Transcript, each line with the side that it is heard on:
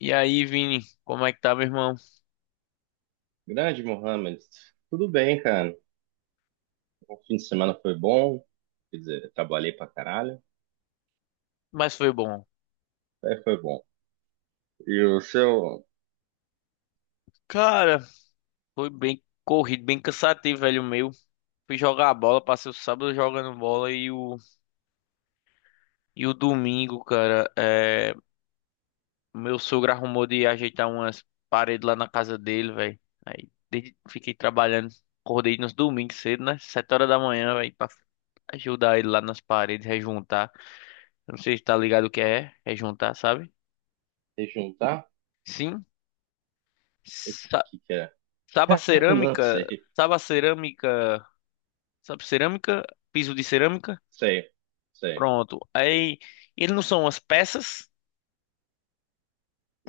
left: E aí, Vini, como é que tá, meu irmão?
right: Grande, Mohamed. Tudo bem, cara. O fim de semana foi bom. Quer dizer, eu trabalhei pra caralho.
left: Mas foi bom.
right: Aí foi bom. E o seu
left: Cara, foi bem corrido, bem cansativo, velho, o meu. Fui jogar a bola, passei o sábado jogando bola e o domingo, cara, meu sogro arrumou de ajeitar umas paredes lá na casa dele, velho. Fiquei trabalhando, acordei nos domingos cedo, né? 7 horas da manhã, velho, pra ajudar ele lá nas paredes, rejuntar. Eu não sei se tá ligado o que é, rejuntar, sabe?
right: rejuntar? O
left: Sim. Sa-
right: que que é?
left: Sabe a
right: Não
left: cerâmica?
right: sei.
left: Sabe a cerâmica? Sabe, cerâmica, piso de cerâmica.
right: Sei. Sei.
left: Pronto. Aí, eles não são as peças.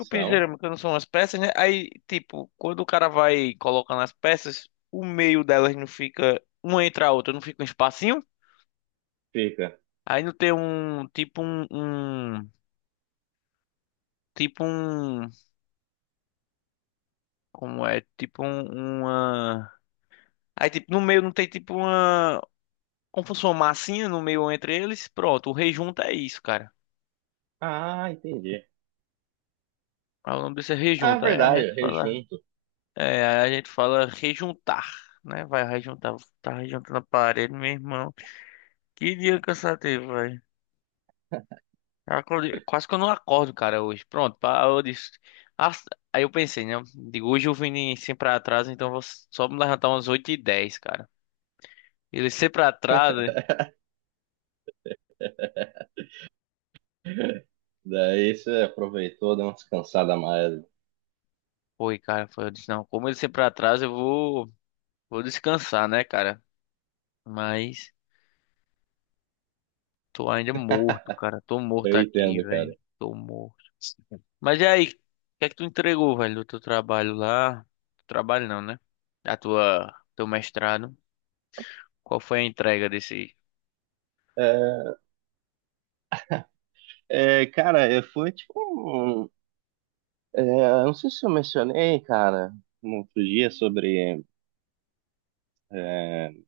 left: O piso de cerâmica não são as peças, né? Aí, tipo, quando o cara vai colocando as peças, o meio delas não fica uma entre a outra, não fica um espacinho.
right: Fica.
left: Aí não tem um, tipo um, tipo um, como é? Tipo um, uma... Aí, tipo, no meio não tem tipo uma, como se fosse uma massinha no meio entre eles. Pronto, o rejunta é isso, cara.
right: Ah, entendi.
left: Aí o nome disso é
right: Ah,
left: rejunta. Aí a
right: verdade.
left: gente fala
right: Rejunto.
left: É, aí a gente fala rejuntar, né? Vai rejuntar, tá rejuntando a parede, meu irmão. Que dia cansativo, velho. Quase que eu não acordo, cara, hoje. Pronto, pá, eu disse. Ah, aí eu pensei, né? Digo, hoje eu vim sempre atraso, então eu vou só me levantar umas 8:10, cara. Ele sempre atrasa.
right: Daí você aproveitou, deu uma descansada a mais.
left: Foi, cara, foi. Eu disse, não, como ele sempre atrasa, eu vou descansar, né, cara? Mas. Tô ainda morto, cara. Tô
right: Eu
left: morto aqui,
right: entendo,
left: velho.
right: cara.
left: Tô morto. Mas e aí? O que é que tu entregou, velho, do teu trabalho lá? Trabalho não, né? Teu mestrado. Qual foi a entrega desse?
right: É, é, cara, foi tipo. É, eu não sei se eu mencionei, cara, no outro dia sobre, é,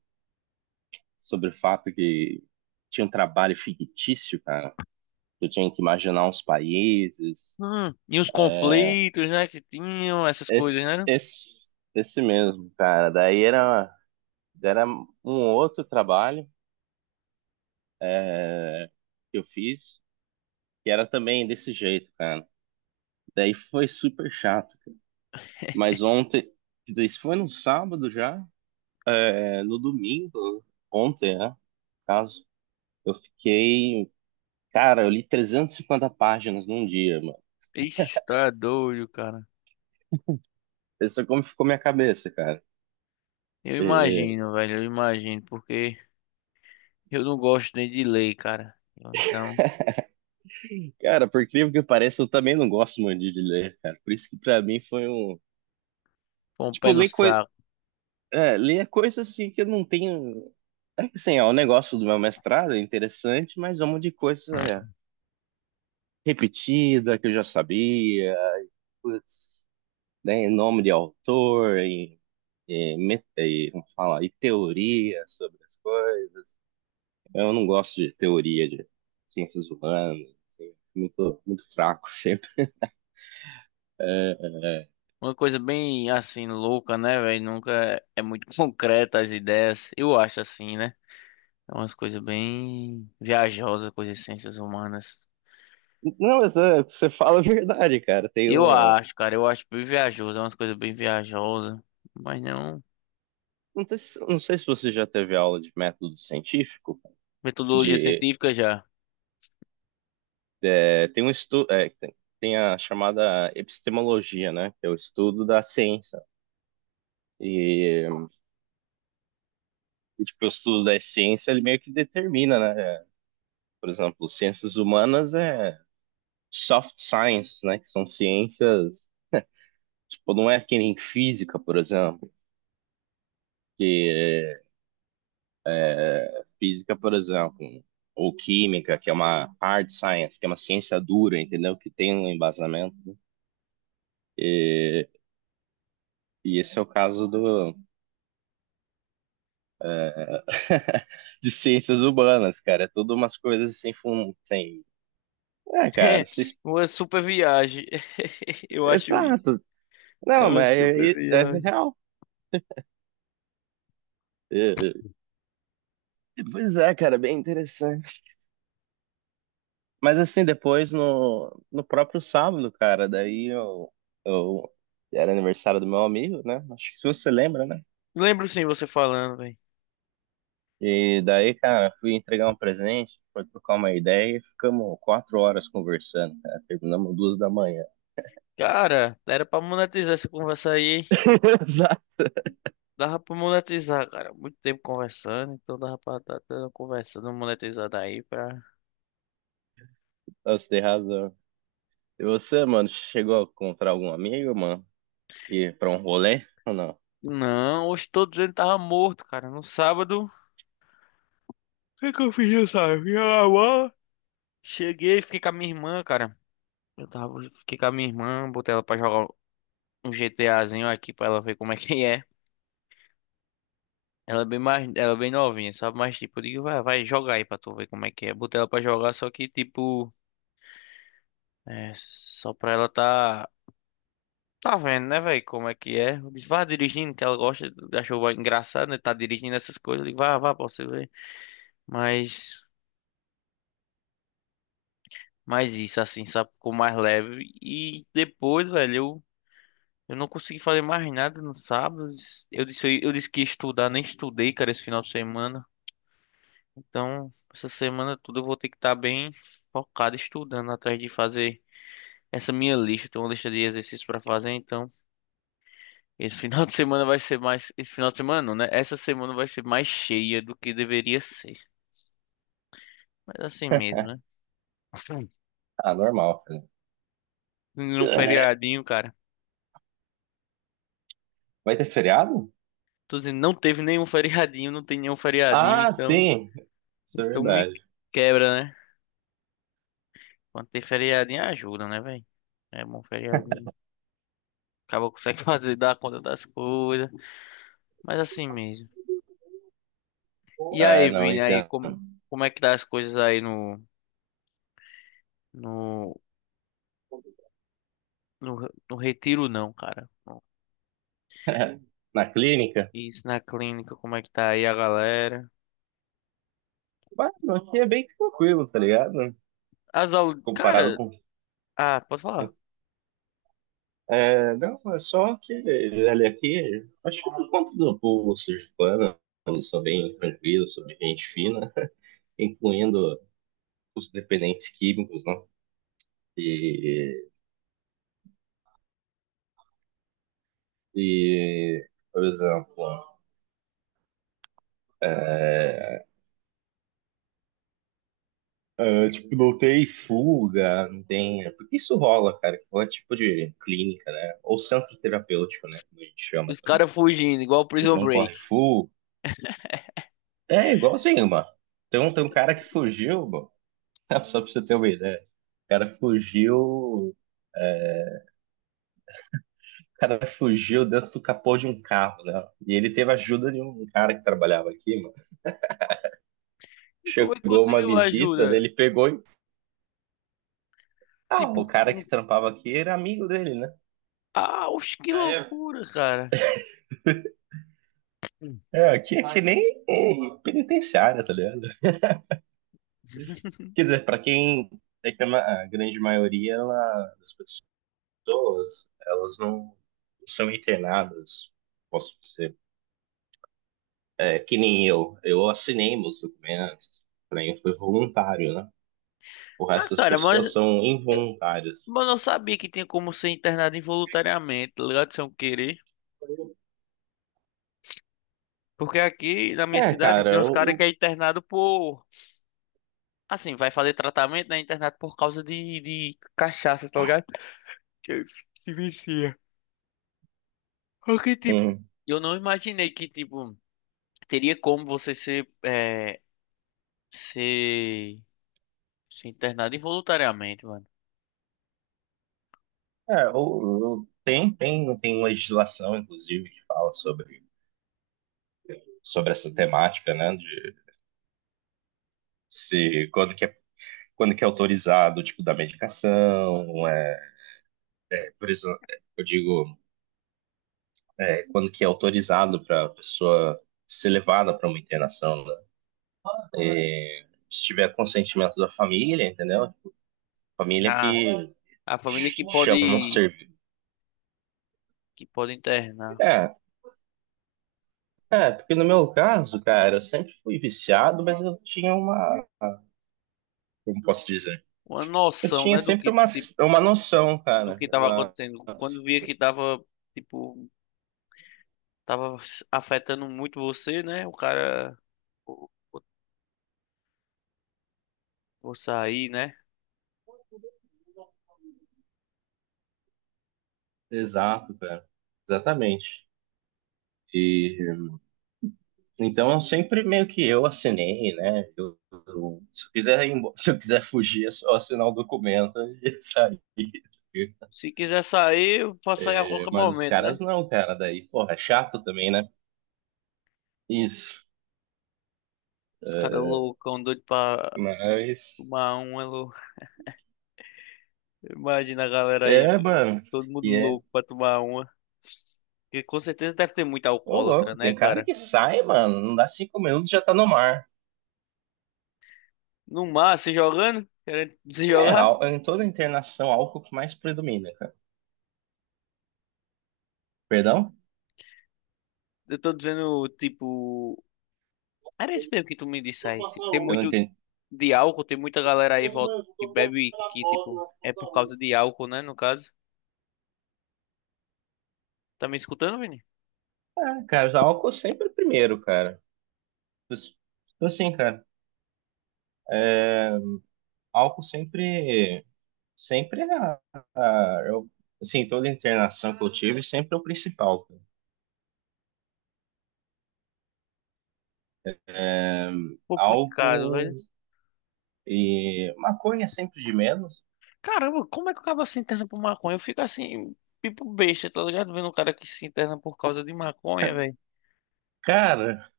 right: sobre o fato que tinha um trabalho fictício, cara. Que eu tinha que imaginar uns países.
left: E os conflitos, né, que tinham, essas coisas,
right: Esse,
left: né?
right: esse, esse mesmo, cara. Daí era um outro trabalho é, que eu fiz, que era também desse jeito, cara. Daí foi super chato. Mas ontem, isso foi no sábado já, é, no domingo, ontem, né? No caso, eu fiquei. Cara, eu li 350 páginas num dia, mano.
left: Ixi, tá doido, cara.
right: Pensa como ficou minha cabeça, cara.
left: Eu
right: E,
left: imagino, velho, eu imagino, porque eu não gosto nem de lei, cara. Então,
right: cara, por incrível que pareça, eu também não gosto muito de ler, cara. Por isso que pra mim foi um.
left: foi um
right: Tipo,
left: pé no saco.
right: ler coisas assim que eu não tenho. É que assim, é o negócio do meu mestrado, é interessante, mas é um monte de coisa repetida que eu já sabia, putz, né, em nome de autor, e, como fala, e teoria sobre as coisas. Eu não gosto de teoria de ciências humanas, assim, muito, muito fraco sempre. É.
left: Uma coisa bem assim louca, né, velho? Nunca é muito concreta as ideias. Eu acho assim, né? É umas coisas bem viajosas coisas as ciências humanas.
right: Não, mas é, você fala é verdade, cara. Tem
left: Eu
right: um.
left: acho, cara, eu acho bem viajoso, é umas coisas bem viajosas, mas não
right: Não sei, não sei se você já teve aula de método científico,
left: metodologia
right: de
left: científica já.
right: é, tem um estudo, tem a chamada epistemologia, né? Que é o estudo da ciência. E, e, tipo, o estudo da ciência, ele meio que determina, né? Por exemplo, ciências humanas é soft science, né? Que são ciências. Tipo, não é que nem física, por exemplo. Física, por exemplo, ou química, que é uma hard science, que é uma ciência dura, entendeu? Que tem um embasamento, né? E, e esse é o caso do, de ciências humanas, cara. É tudo umas coisas sem fundo, sem... É, cara,
left: É uma super viagem. Eu acho isso.
right: exato.
left: É
right: Não,
left: uma
right: mas
left: super
right: é, é
left: viagem.
right: real. É, é. Pois é, cara, bem interessante. Mas assim, depois no, próprio sábado, cara, daí eu era aniversário do meu amigo, né? Acho que você lembra, né?
left: Lembro sim você falando, velho.
right: E daí, cara, fui entregar um presente, foi trocar uma ideia e ficamos 4 horas conversando, cara. Terminamos 2 da manhã.
left: Cara, era pra monetizar essa conversa aí, hein?
right: Exato.
left: Dava pra monetizar, cara. Muito tempo conversando, então dava pra estar conversando, monetizada aí pra.
right: Você tem razão. E você, mano, chegou a encontrar algum amigo, mano? Ir pra um rolê ou não?
left: Não, hoje todos ele tava morto, cara. No sábado. O que que eu fiz sabe sábado? Lá jogar Cheguei, fiquei com a minha irmã, cara. Eu tava. Fiquei com a minha irmã, botei ela pra jogar um GTAzinho aqui pra ela ver como é que é. Ela é bem mais. Ela é bem novinha, sabe? Mas tipo, eu digo, vai, vai jogar aí pra tu ver como é que é. Botei ela pra jogar, só que tipo. É, só pra ela tá. Tá vendo, né, velho, como é que é? Eu disse, vá dirigindo, que ela gosta, achou engraçado, né, tá dirigindo essas coisas. Eu digo, vá, vá, pra você ver. Mas, mas isso, assim, sabe, ficou mais leve. E depois, velho, eu não consegui fazer mais nada no sábado. Eu disse, disse que ia estudar, nem estudei, cara, esse final de semana. Então, essa semana tudo eu vou ter que estar bem focado estudando, atrás de fazer essa minha lista. Tem uma lista de exercícios pra fazer, então... Esse final de semana vai ser mais. Esse final de semana, não, né? Essa semana vai ser mais cheia do que deveria ser. Mas assim mesmo, né? Sim.
right: Ah, normal, cara.
left: Nenhum feriadinho, cara.
right: Vai ter feriado?
left: Tô dizendo, não teve nenhum feriadinho, não tem nenhum feriadinho,
right: Ah,
left: então.
right: sim, isso é
left: Então me
right: verdade.
left: quebra, né? Quando tem feriadinho, ajuda, né, velho? É bom feriadinho. Acaba consegue fazer, dar conta das coisas. Mas assim mesmo. E
right: É,
left: aí,
right: não,
left: Vini, aí,
right: entendo.
left: como é que tá as coisas aí No. no retiro, não, cara?
right: Na clínica.
left: Isso na clínica, como é que tá aí a galera?
right: Mano, aqui é bem tranquilo, tá ligado?
left: As aulas.
right: Comparado
left: Cara,
right: com.
left: ah, posso falar?
right: É, não, é só que, ele aqui, acho que por conta do povo sergipano, eles são bem tranquilos, são bem gente fina, incluindo os dependentes químicos, né? E, e, por exemplo, eu, tipo, não tem fuga, não tem. Porque isso rola, cara, que é tipo de clínica, né? Ou centro terapêutico, né? Como a gente chama
left: Os
right: também.
left: caras fugindo, igual Prison
right: Não corre
left: Break.
right: fuga. É igualzinho, mano. Tem um cara que fugiu, mano. Só pra você ter uma ideia. O cara fugiu. O cara fugiu dentro do capô de um carro, né? E ele teve a ajuda de um cara que trabalhava aqui, mano.
left: E como é que
right: Chegou uma
left: conseguiu
right: visita, né?
left: ajuda?
right: Ele pegou e. Ah, o
left: Tipo,
right: cara que
left: um...
right: trampava aqui era amigo dele, né?
left: ah, oxe, que
right: Ah, é?
left: loucura, cara. Hum.
right: É, aqui é que ai, nem penitenciária, tá ligado? Quer dizer, pra quem. É que a grande maioria das pessoas, elas não são internadas, posso que nem eu. Eu assinei meus documentos, pra mim foi voluntário, né? O
left: Ah,
right: resto das
left: cara, mas,
right: pessoas são involuntárias.
left: mas eu sabia que tinha como ser internado involuntariamente, tá ligado? Sem eu querer. Porque aqui na minha
right: É,
left: cidade
right: cara,
left: tem uns caras que
right: eu,
left: é internado por. Assim, vai fazer tratamento, né? Internado por causa de cachaça, tá ligado? Que se vicia. Porque, tipo,
right: hum,
left: eu não imaginei que, tipo. Teria como você ser, ser internado involuntariamente, mano.
right: é, tem legislação, inclusive, que fala sobre essa temática, né? De se, quando que é autorizado o tipo da medicação, é, por isso, eu digo, é, quando que é autorizado para a pessoa ser levada para uma internação, né? E, se tiver consentimento da família, entendeu? Família
left: Ah,
right: que
left: a família que
right: chama um
left: pode,
right: serviço.
left: que pode internar.
right: É, é, porque no meu caso, cara, eu sempre fui viciado, mas eu tinha uma. Como posso dizer?
left: Uma
right: Eu
left: noção,
right: tinha
left: né, do
right: sempre
left: que,
right: uma,
left: tipo,
right: uma noção,
left: do
right: cara.
left: que tava acontecendo. Quando via que tava, tipo, tava afetando muito você, né, o cara, vou, vou vou sair, né.
right: Exato, cara. Exatamente. E então eu sempre meio que eu assinei, né? Eu- se eu quiser ir embo- se eu quiser fugir, é só assinar o documento e sair.
left: Se quiser sair, eu posso sair a
right: É,
left: qualquer
right: mas os
left: momento, né.
right: caras não, cara. Daí, porra, é chato também, né? Isso.
left: Os caras
right: é,
left: loucão, doido pra
right: Mas.
left: tomar uma. Imagina a galera
right: É,
left: aí,
right: mano.
left: todo mundo
right: E é.
left: louco pra tomar uma. Que com certeza deve ter muito
right: Ô,
left: alcoólatra,
right: louco,
left: né,
right: tem cara
left: cara?
right: que sai, mano. Não dá 5 minutos já tá no mar.
left: No mar, se jogando, querendo se
right: É,
left: jogar.
right: em toda internação, álcool que mais predomina, cara. Perdão?
left: Eu tô dizendo, tipo. Era isso mesmo que tu me disse aí. Tipo, tem
right: Eu não
left: muito
right: entendi.
left: de álcool, tem muita galera aí volta, que bebe que, tipo, é por causa de álcool, né, no caso. Tá me escutando, Vini?
right: É, cara, já álcool sempre é primeiro, cara. Então, assim, cara, álcool sempre. Sempre é a, eu, assim, toda internação que eu tive sempre é o principal, cara.
left: Complicado, velho.
right: Álcool e maconha é sempre de menos.
left: Caramba, como é que o cara se interna por maconha? Eu fico assim, tipo besta, tá ligado? Vendo um cara que se interna por causa de maconha,
right: Ca-
left: velho.
right: Cara,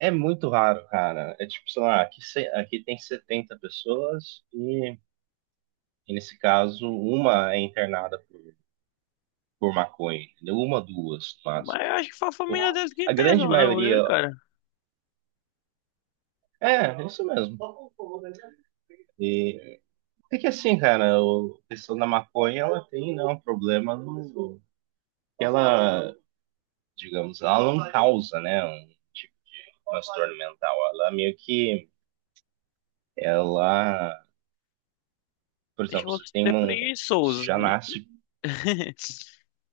right: É muito raro, cara. É tipo, sei lá, aqui, aqui tem 70 pessoas e nesse caso, uma é internada por maconha, entendeu? Uma, duas, mas
left: Mas eu acho que foi a família deles que
right: a grande
left: internou, não ele,
right: maioria.
left: cara.
right: É, é isso mesmo. E, é que assim, cara, a questão da maconha, ela tem, né, um problema no, que ela, digamos, ela não causa, né, um tipo de transtorno mental. Ela meio que, ela, por
left: Deixa
right: exemplo, você
left: você
right: tem
left: ser
right: um, você
left: preguiçoso.
right: já nasce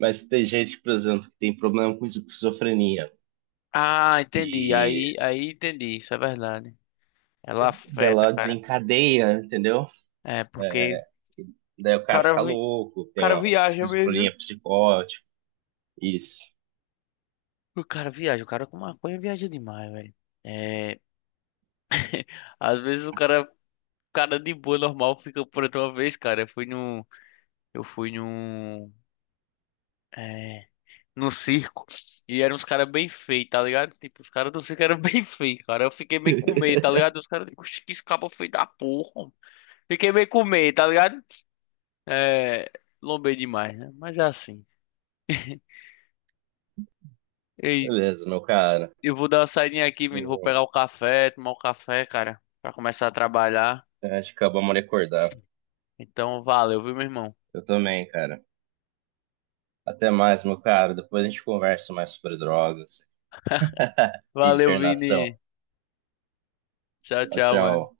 right: Mas tem gente, por exemplo, que tem problema com esquizofrenia.
left: Ah, entendi. Aí,
right: E
left: aí entendi. Isso é verdade. Ela afeta,
right: dela
left: cara.
right: desencadeia, entendeu?
left: É, porque
right: Daí o
left: o
right: cara fica
left: cara, o
right: louco, tem
left: cara
right: uma
left: viaja mesmo, viu?
right: esquizofrenia psicótica. Isso.
left: O cara viaja. O cara com maconha viaja demais, velho. É, às vezes o cara, cara de boa, normal, fica por outra vez, cara. Eu fui num, é, no circo. E eram uns caras bem feios, tá ligado? Tipo, os caras do circo eram bem feios, cara. Eu fiquei meio com medo, tá ligado? Os caras, tipo, "Oxe, que esse cabo é feio da porra, homem." Fiquei meio com medo, tá ligado? É, lombei demais, né? Mas é assim. Ei,
right: Beleza, meu cara.
left: eu vou dar uma saidinha aqui, menino. Vou
right: Eu-
left: pegar o café, tomar o café, cara, pra começar a trabalhar.
right: Acho que acabamos de acordar.
left: Então, valeu, viu, meu irmão?
right: Eu também, cara. Até mais, meu cara. Depois a gente conversa mais sobre drogas e
left: Valeu,
right: internação.
left: Vini. Tchau,
right: Tchau,
left: tchau,
right: tchau.
left: mano.